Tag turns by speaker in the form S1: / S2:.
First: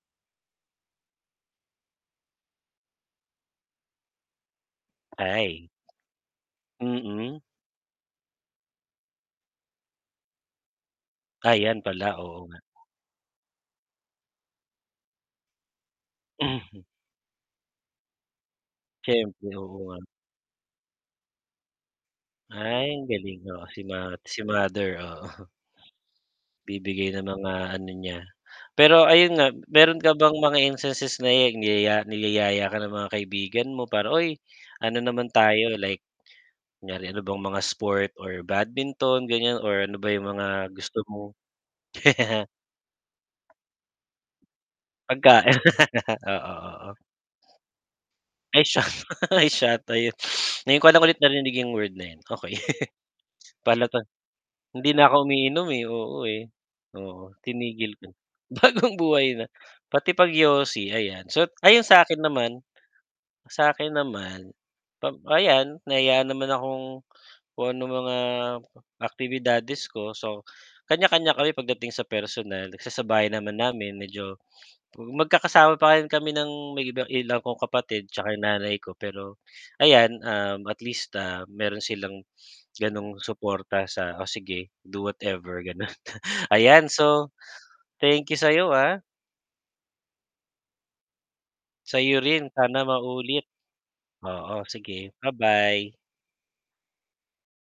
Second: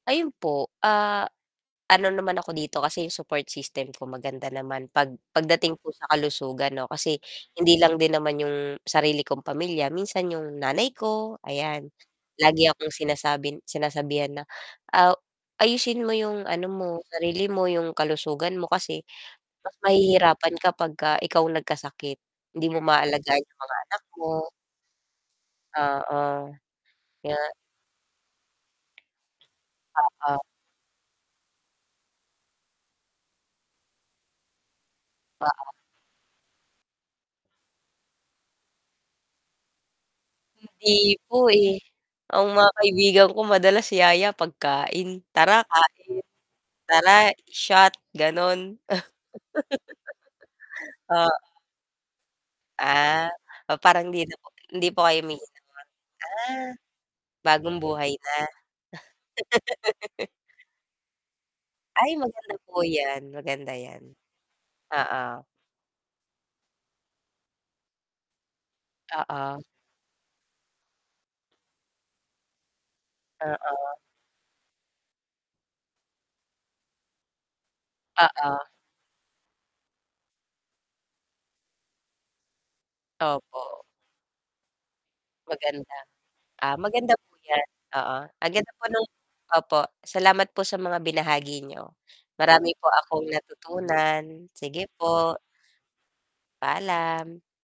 S1: Ayon po, ah, ano, naman ako dito kasi yung support system ko maganda naman pag
S2: Ay.
S1: pagdating po sa kalusugan, 'no, kasi
S2: Mm.
S1: hindi lang din naman 'yong sarili kong pamilya, minsan 'yong nanay ko,
S2: Ayan
S1: ayan
S2: pala, oo nga.
S1: lagi akong sinasabi sinasabihan na, ah, ayusin mo 'yong, ano,
S2: Mhm.
S1: mo sarili mo 'yong kalusugan mo kasi
S2: Siyempre,
S1: mas
S2: oo nga.
S1: mahihirapan ka kapag ka ikaw ang nagkasakit. Hindi mo
S2: Ay, ang galing,
S1: maalagaan 'yong
S2: oo
S1: mga
S2: si mo
S1: anak
S2: si
S1: mo.
S2: mother, oo.
S1: Oo,
S2: Bibigay ng
S1: nga.
S2: mga ano niya, pero ayon nga, meron ka bang
S1: Oo.
S2: mga instances na niyaya niyayaya ka ng mga kaibigan mo parang, "Uy, ano naman
S1: Oo.
S2: tayo." Like kunyari ano bang mga sport or badminton ganyan or ano ba 'yong mga
S1: Hindi
S2: gusto mo?
S1: po eh, ang mga kaibigan ko madalas yaya pagkain
S2: pagkain
S1: tara kain,
S2: oo, oo.
S1: tara shot,
S2: Ay
S1: gano'n.
S2: shot ay shot ayon ngayon ko lang ulit
S1: Oo.
S2: narinig 'yang word na 'yon, okay.
S1: Ah, oo
S2: Pano to
S1: parang hindi po hindi
S2: Hindi
S1: po
S2: na
S1: kayo
S2: ako
S1: umiinom.
S2: umiinom eh oo eh,
S1: Ah,
S2: oo
S1: bagong
S2: tinigil ko
S1: buhay
S2: na.
S1: na.
S2: Bagong buhay na pati pag yosi ayan. So, ayon
S1: Ay
S2: sakin
S1: maganda
S2: naman
S1: po 'yan, maganda
S2: sa akin
S1: yan.
S2: naman pa
S1: Oo.
S2: ayan, nahiya naman akong kung anong mga
S1: Oo.
S2: aktibidades ko, so kanya-kanya kami pagdating sa personal nagsasabayan
S1: Ah,
S2: naman
S1: oo.
S2: namin medyo, magkakasama pa rin kami ng ilang kong kapatid 'tsaka 'yong
S1: Oo.
S2: nanay ko pero, ayan, um, atleast, ah, meron silang ganong
S1: Opo.
S2: suporta sa o sige, do whatever gano'n.
S1: Maganda, ah
S2: Ayan,
S1: maganda
S2: so,
S1: po 'yan oo,
S2: thank you
S1: ang ganda
S2: sa'yo,
S1: po
S2: ah.
S1: ng opo salamat po sa mga binahagi niyo
S2: Sayo rin
S1: marami
S2: sana
S1: po akong
S2: maulit,
S1: natutunan,
S2: oo,
S1: sige
S2: sige
S1: po.
S2: ba-bye.
S1: Paalam.